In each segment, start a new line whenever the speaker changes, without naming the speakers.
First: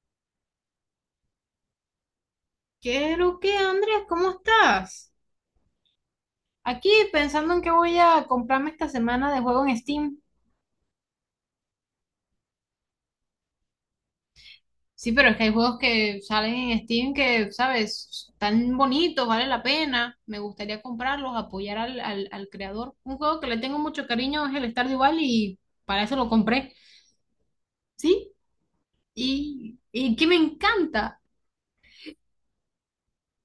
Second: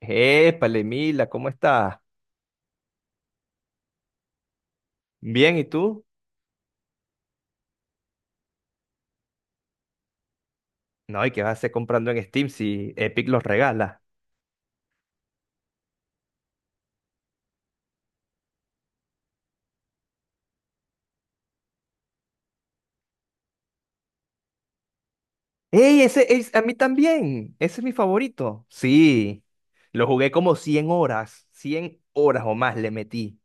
Épale, Mila, ¿cómo estás?
¿Qué es lo que, Andrés? ¿Cómo estás?
Bien, ¿y tú?
Aquí pensando en qué voy a comprarme esta semana de juego en Steam.
No, ¿y qué vas a hacer comprando en Steam si Epic los regala?
Sí, pero es que hay juegos que salen en Steam que, ¿sabes? Están bonitos, vale la pena. Me gustaría comprarlos, apoyar al creador. Un juego que le tengo mucho cariño es el Stardew Valley y
¡Ey,
para eso lo
ese es a mí
compré.
también! Ese es mi
Sí,
favorito. Sí,
y,
lo
y que
jugué
me
como 100
encanta.
horas, 100 horas o más le metí.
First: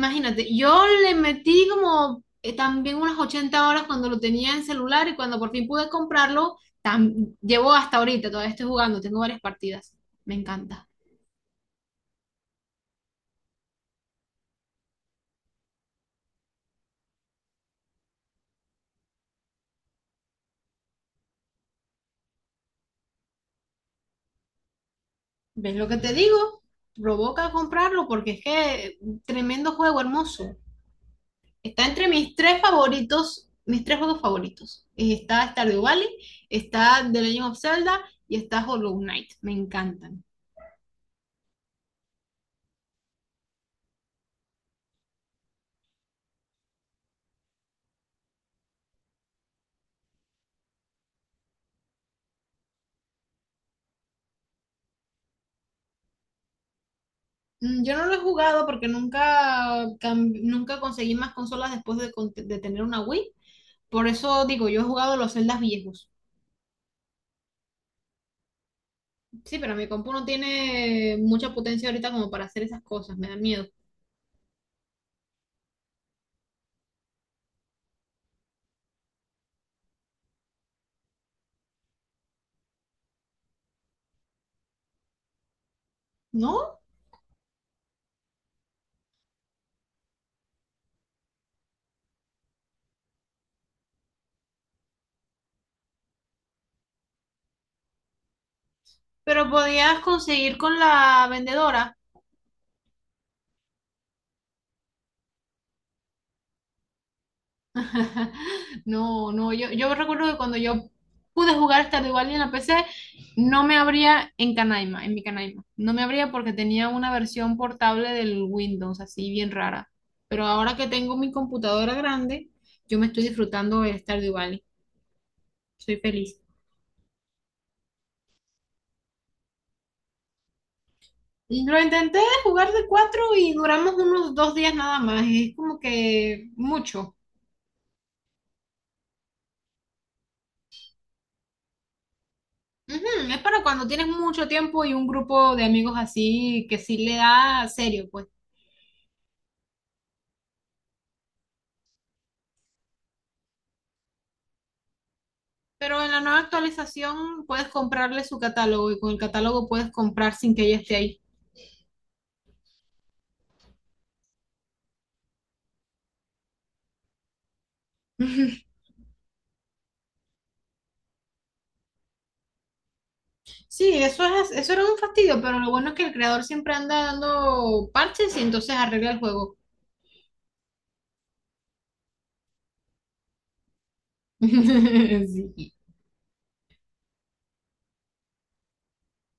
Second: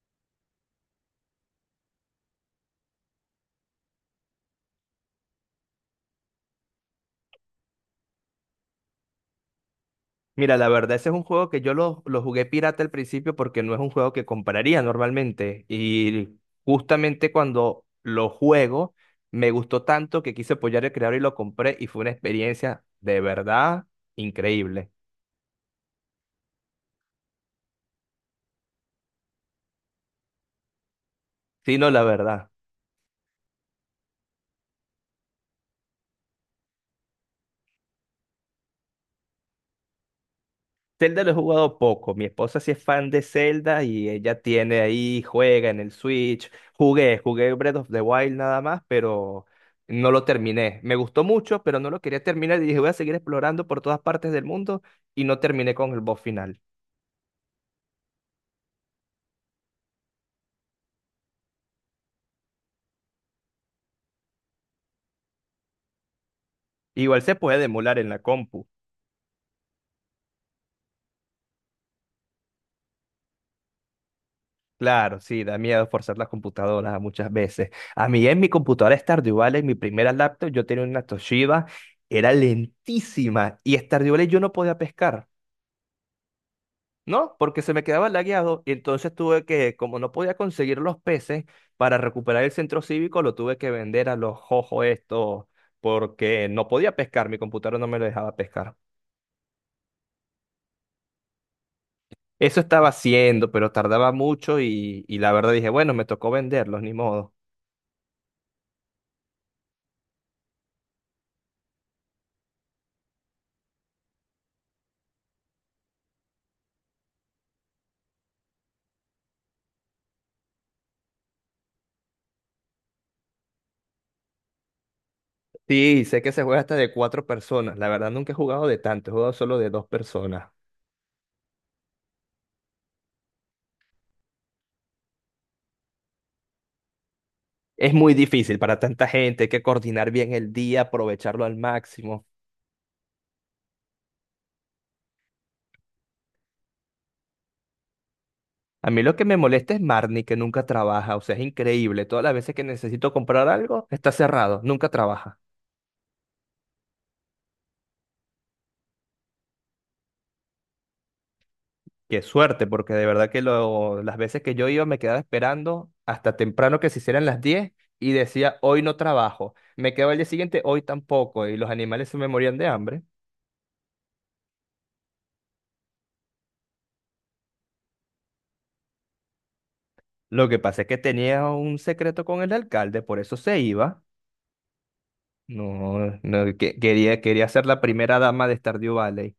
Imagínate, yo le metí como también unas 80 horas cuando lo tenía en celular y cuando por fin pude comprarlo, llevo hasta ahorita, todavía estoy jugando, tengo varias partidas, me
Mira, la
encanta.
verdad, ese es un juego que yo lo jugué pirata al principio porque no es un juego que compraría normalmente. Y justamente cuando lo juego, me gustó tanto que quise apoyar al creador y lo compré y fue una experiencia de verdad increíble.
¿Ves lo que te digo? Provoca comprarlo porque es que tremendo juego, hermoso.
Sí,
Está
no, la
entre mis
verdad.
tres favoritos, mis tres juegos favoritos. Está Stardew Valley, está The Legend of Zelda y está Hollow Knight, me encantan.
Zelda lo he jugado poco. Mi esposa sí es fan de Zelda y ella tiene ahí, juega en el Switch. Jugué Breath of the Wild nada más, pero no lo terminé. Me gustó mucho, pero no lo quería terminar y dije, voy a seguir explorando por todas partes del mundo y no terminé con el boss final.
Yo no lo he jugado porque nunca conseguí más consolas de tener una Wii. Por eso digo, yo he jugado los Zeldas viejos.
Igual se puede emular en la compu.
Sí, pero mi compu no tiene mucha potencia ahorita como para hacer esas cosas, me da miedo.
Claro, sí, da miedo forzar las computadoras muchas veces. A mí en mi computadora Stardew Valley, en mi primera laptop, yo tenía una Toshiba, era lentísima y Stardew Valley yo no podía pescar.
¿No?
No, porque se me quedaba lagueado y entonces tuve que, como no podía conseguir los peces para recuperar el centro cívico, lo tuve que vender a los jojos estos porque no podía pescar, mi computadora no me lo dejaba pescar.
Pero podías conseguir con la vendedora.
Eso estaba haciendo, pero tardaba mucho y la verdad dije, bueno, me tocó venderlos, ni modo.
No, no, yo recuerdo que cuando yo pude jugar Stardew Valley en la PC, no me abría en Canaima, en mi Canaima. No me abría porque tenía una versión portable del Windows, así bien rara. Pero ahora que tengo mi computadora grande, yo me estoy disfrutando del Stardew Valley. Soy
Sí, sé que
feliz.
se juega hasta de cuatro personas, la verdad nunca he jugado de tanto, he jugado solo de dos personas.
Y lo intenté jugar de cuatro y duramos unos 2 días nada más. Es como que mucho.
Es muy difícil para tanta gente, hay que coordinar bien el día, aprovecharlo al máximo.
Ujú. Es para cuando tienes mucho tiempo y un grupo de amigos así que sí le da serio, pues.
A mí lo que me molesta es Marnie, que nunca trabaja. O sea, es increíble. Todas las veces que necesito comprar algo, está cerrado. Nunca trabaja.
Pero en la nueva actualización puedes comprarle su catálogo y con el catálogo puedes comprar sin que ella esté ahí.
Qué suerte, porque de verdad que las veces que yo iba me quedaba esperando hasta temprano que se hicieran las 10 y decía, hoy no trabajo. Me quedaba el día siguiente, hoy tampoco. Y los animales se me morían de hambre.
Sí, eso es, eso era un fastidio, pero lo bueno es que el creador siempre anda dando parches y entonces arregla el juego.
Lo que pasa es que tenía un secreto con el alcalde, por eso se iba.
Sí.
No, no, quería ser la primera dama de Stardew Valley.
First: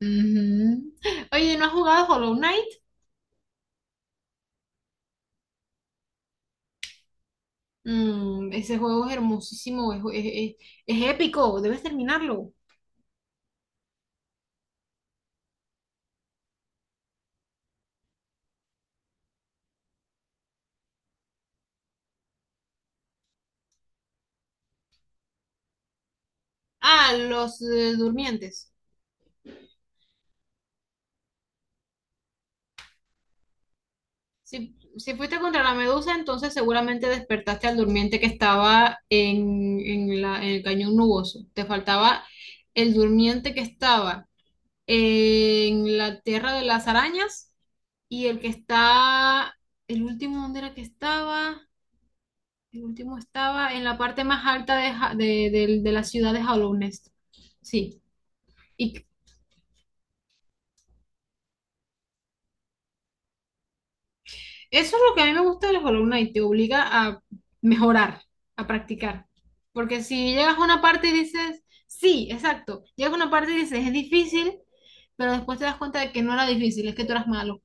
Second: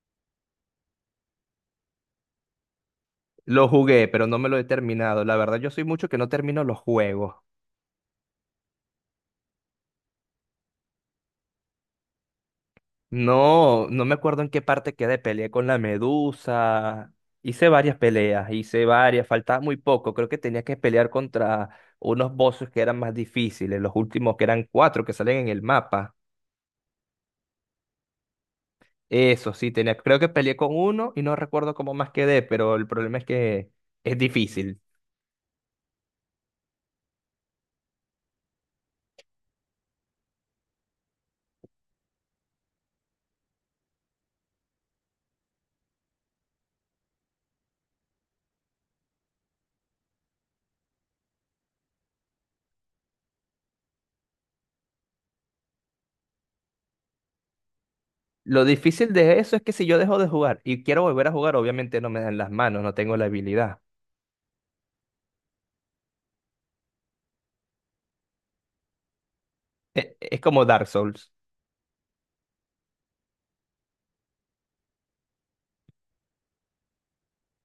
Ujú. Oye, ¿no has jugado Hollow Knight?
Lo jugué, pero no me lo he terminado. La verdad, yo soy mucho que no termino los juegos.
Ese juego es hermosísimo, es épico, debes terminarlo.
No, no me acuerdo en qué parte quedé. Peleé con la medusa. Hice varias peleas, hice varias. Faltaba muy poco. Creo que tenía que pelear contra unos bosses que eran más difíciles. Los últimos que eran cuatro que salen en el mapa.
Ah, los durmientes.
Eso sí, tenía. Creo que peleé con uno y no recuerdo cómo más quedé, pero el problema es que es
Si,
difícil.
si fuiste contra la medusa, entonces seguramente despertaste al durmiente que estaba en el cañón nuboso. Te faltaba el durmiente que estaba en la tierra de las arañas y el que está, el último, ¿dónde era que estaba? El último estaba en la parte más alta de la ciudad de Hollow Nest. Sí.
Lo
Y
difícil de eso es que si yo dejo de jugar y quiero volver a jugar, obviamente no me dan las manos, no tengo la habilidad.
eso es lo que a mí me gusta de las columnas y te obliga a mejorar, a practicar. Porque
e-
si
es
llegas
como
a una
Dark
parte y
Souls,
dices, sí, exacto, llegas a una parte y dices, es difícil, pero después te das cuenta de que no era difícil, es que tú eras malo.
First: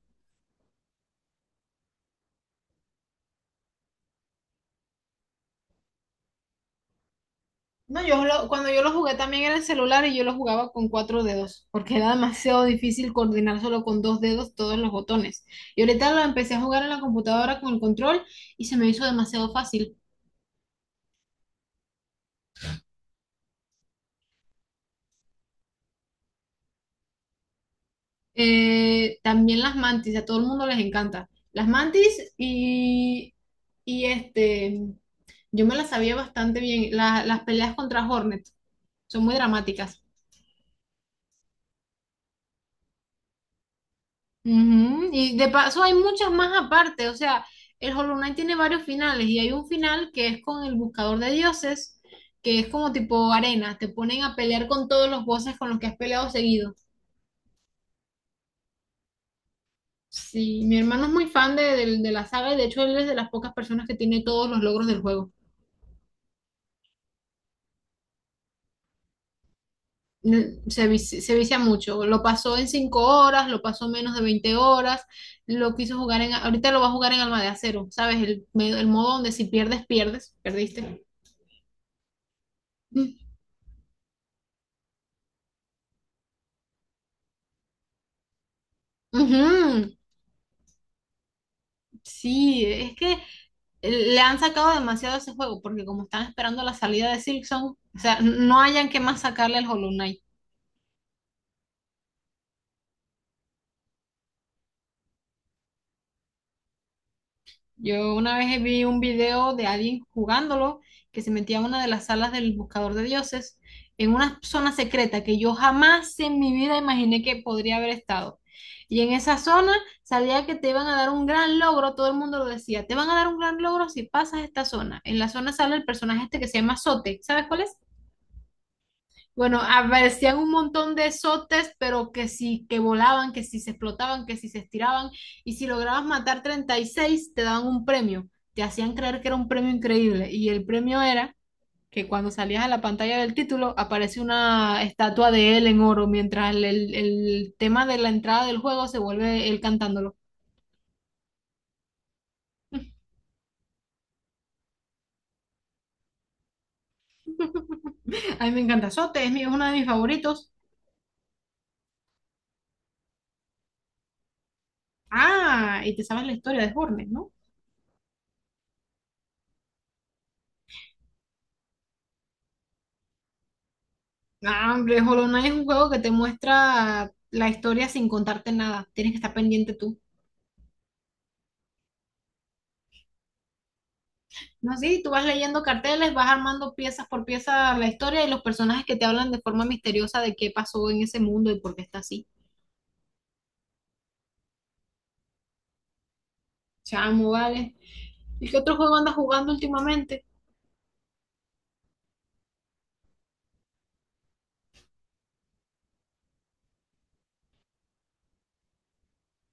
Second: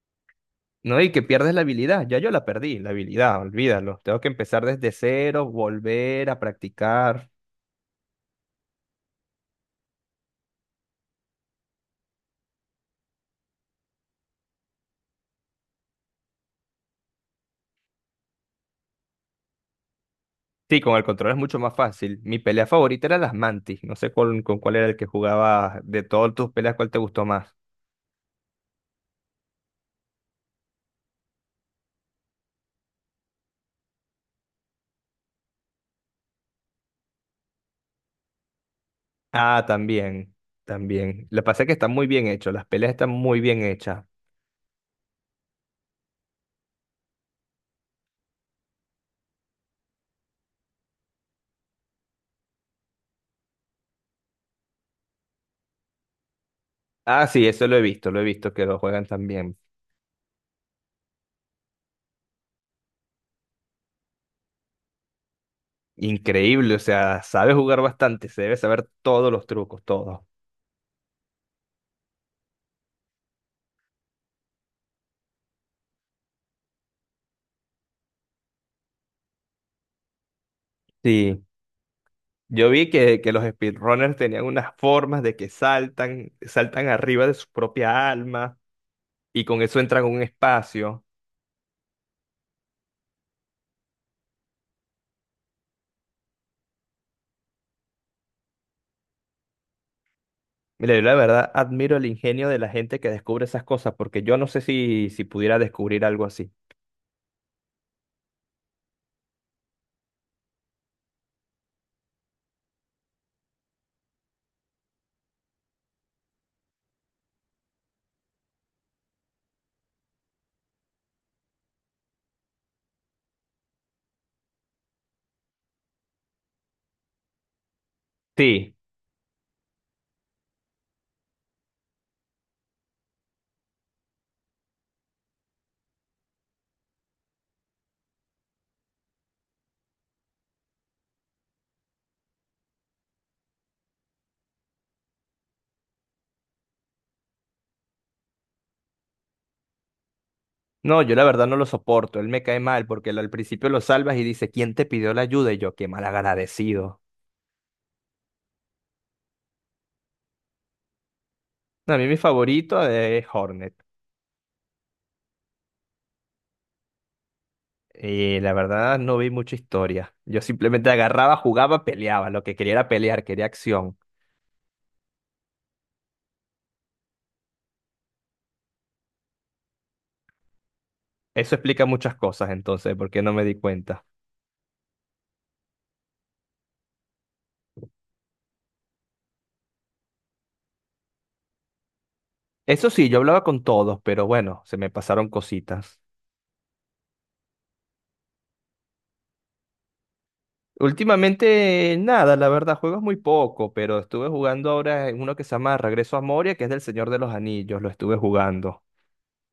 ¿no? Y que pierdes la habilidad. Ya yo la perdí, la habilidad, olvídalo. Tengo que empezar desde cero, volver a practicar.
No, cuando yo lo jugué también era el celular y yo lo jugaba con cuatro dedos, porque era demasiado difícil coordinar solo con dos dedos todos los botones. Y ahorita lo empecé a jugar en la computadora con el control y se me hizo demasiado fácil.
Sí, con el control es mucho más fácil. Mi pelea favorita era las mantis. No sé con cuál era el que jugaba de todas tus peleas, cuál te gustó más.
También las mantis, a todo el mundo les encanta. Las mantis y este, yo me las sabía bastante bien. Las peleas contra Hornet son muy
Ah,
dramáticas.
también, también. Lo que pasa es que están muy bien hechos, las peleas están muy bien hechas.
Ujú. Y de paso hay muchas más aparte, o sea, el Hollow Knight tiene varios finales y hay un final que es con el Buscador de Dioses, que es como tipo arena, te ponen a pelear con todos los bosses con los que has peleado seguido.
Ah, sí, eso lo he visto que lo juegan también.
Sí, mi hermano es muy fan de la saga y de hecho él es de las pocas personas que tiene todos los logros del juego.
Increíble, o sea, sabe jugar bastante, se debe saber todos los trucos, todos.
Se vicia mucho. Lo pasó en 5 horas, lo pasó en menos de 20 horas, lo quiso jugar en... Ahorita lo va a jugar en Alma de Acero, ¿sabes? El modo donde si pierdes, pierdes, perdiste.
Sí. Yo vi
Mm.
que los speedrunners tenían unas formas de que saltan, saltan arriba de su propia alma y con eso
Ujú.
entran a un espacio.
Sí, es que le han sacado demasiado a ese juego, porque como están esperando la salida de Silksong, o sea, no hayan que más sacarle al Hollow Knight.
Mira, yo la verdad admiro el ingenio de la gente que descubre esas cosas porque yo no sé si pudiera descubrir algo así.
Yo una vez vi un video de alguien jugándolo que se metía a una de las salas del buscador de dioses en una zona secreta que yo jamás en mi vida imaginé que podría haber estado. Y en esa zona salía que te iban a dar un gran logro, todo el mundo lo decía, te van a dar un gran logro si pasas esta zona. En la zona sale el personaje este que se llama Zote. ¿Sabes cuál es?
Sí,
Bueno, aparecían un montón de sotes, pero que sí, que volaban, que si se explotaban, que si se estiraban, y si lograbas matar 36, te daban un premio. Te hacían creer que era un premio increíble, y el premio era que cuando salías a la pantalla del título aparece una estatua de él en oro, mientras el tema de la entrada del juego se vuelve él cantándolo.
no, yo la verdad no lo soporto, él me cae mal porque él al principio lo salvas y dice, ¿quién te pidió la ayuda? Y yo, qué mal agradecido.
A mí me encanta Sote, es uno de mis favoritos.
A mí mi favorito es Hornet.
Ah, y te sabes la historia de Hornet, ¿no?
Y la verdad no vi mucha historia. Yo simplemente agarraba, jugaba, peleaba. Lo que quería era pelear, quería acción.
Ah, hombre, Hollow Knight es un juego que te muestra la historia sin contarte nada. Tienes que estar pendiente tú.
Eso explica muchas cosas, entonces, porque no me di cuenta.
No, sí, tú vas leyendo carteles, vas armando piezas por pieza la historia y los personajes que te hablan de forma misteriosa de qué pasó en ese mundo y por qué está así.
Eso sí, yo hablaba con todos, pero bueno, se me pasaron cositas.
Chamo, vale. ¿Y qué otro juego andas jugando últimamente?
Últimamente, nada, la verdad, juegos muy poco, pero estuve jugando ahora en uno que se llama Regreso a Moria, que es del Señor de los Anillos, lo estuve jugando.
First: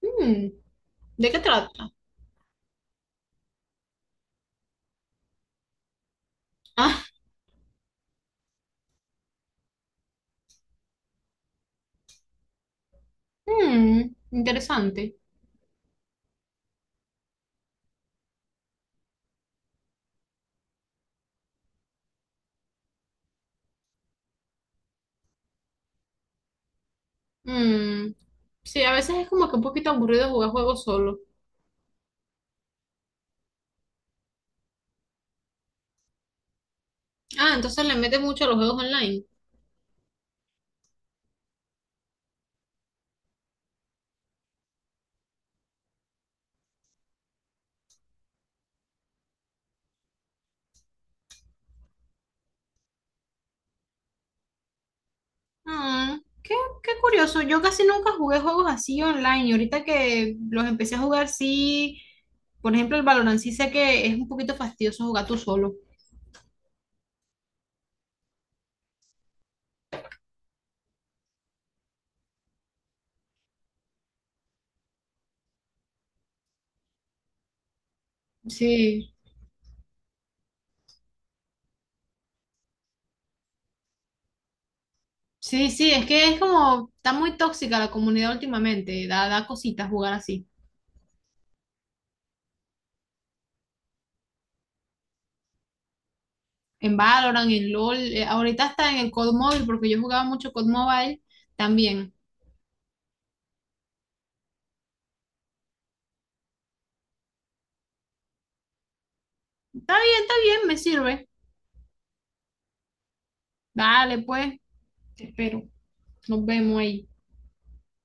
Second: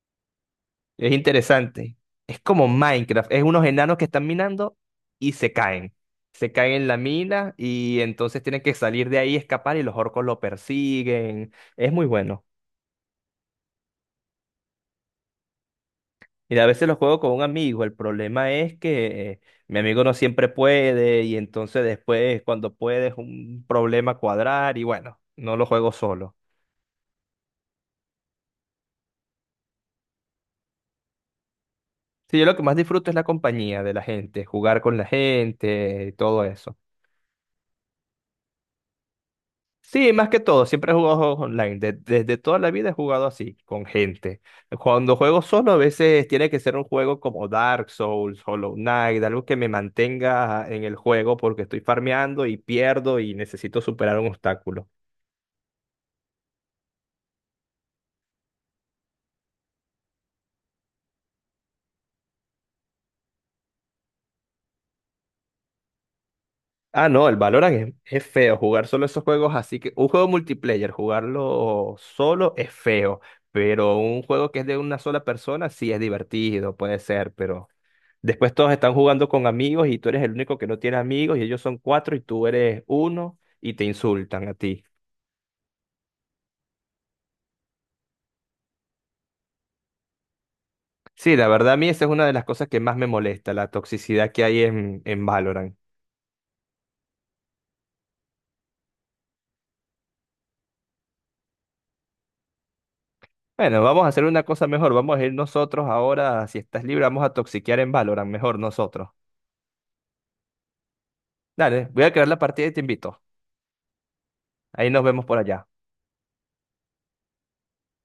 Hmm,
Es
¿De qué trata?
interesante. Es como Minecraft, es unos enanos que están minando y se caen. Se caen en la
Ah,
mina y entonces tienen que salir de ahí, escapar y los orcos lo persiguen. Es muy bueno.
hmm, interesante.
Mira, a veces lo juego con un amigo. El problema es que mi amigo no siempre puede y entonces después cuando puede es un problema cuadrar y bueno, no lo juego solo.
Hmm, sí, a veces es como que un poquito aburrido jugar juegos solo.
Sí, yo lo que más disfruto es la compañía de la gente, jugar con la gente, todo eso.
Ah, entonces le metes mucho a los juegos online.
Sí, más que todo, siempre he jugado juegos online. Desde toda la vida he jugado así, con gente. Cuando juego solo, a veces tiene que ser un juego como Dark Souls, Hollow Knight, algo que me mantenga en el juego porque estoy farmeando y pierdo y necesito superar un obstáculo.
Ah, qué curioso. Yo casi nunca jugué juegos así online y ahorita que los empecé a jugar, sí, por ejemplo, el Valorant sí sé que es un poquito fastidioso jugar tú solo.
Ah, no, el Valorant es feo. Jugar solo esos juegos así que. Un juego multiplayer, jugarlo solo es feo. Pero un juego que es de una sola persona sí es divertido, puede ser. Pero después todos están
Sí,
jugando con amigos y tú eres el único que no tiene amigos y ellos son cuatro y tú eres uno y te insultan a ti.
sí, sí, es que es como, está muy tóxica la comunidad últimamente, da cositas jugar así.
Sí, la verdad a mí esa es una de las cosas que más me molesta, la toxicidad que hay en Valorant.
En Valorant, en LOL, ahorita está en el COD Mobile, porque yo jugaba mucho COD Mobile también.
Bueno, vamos a hacer una cosa mejor. Vamos a ir nosotros ahora, si estás libre, vamos a toxiquear en Valorant, mejor nosotros.
Está bien, me sirve.
Dale, voy a crear la partida y te invito.
Dale, pues,
Ahí nos
te
vemos por
espero.
allá.
Nos vemos ahí.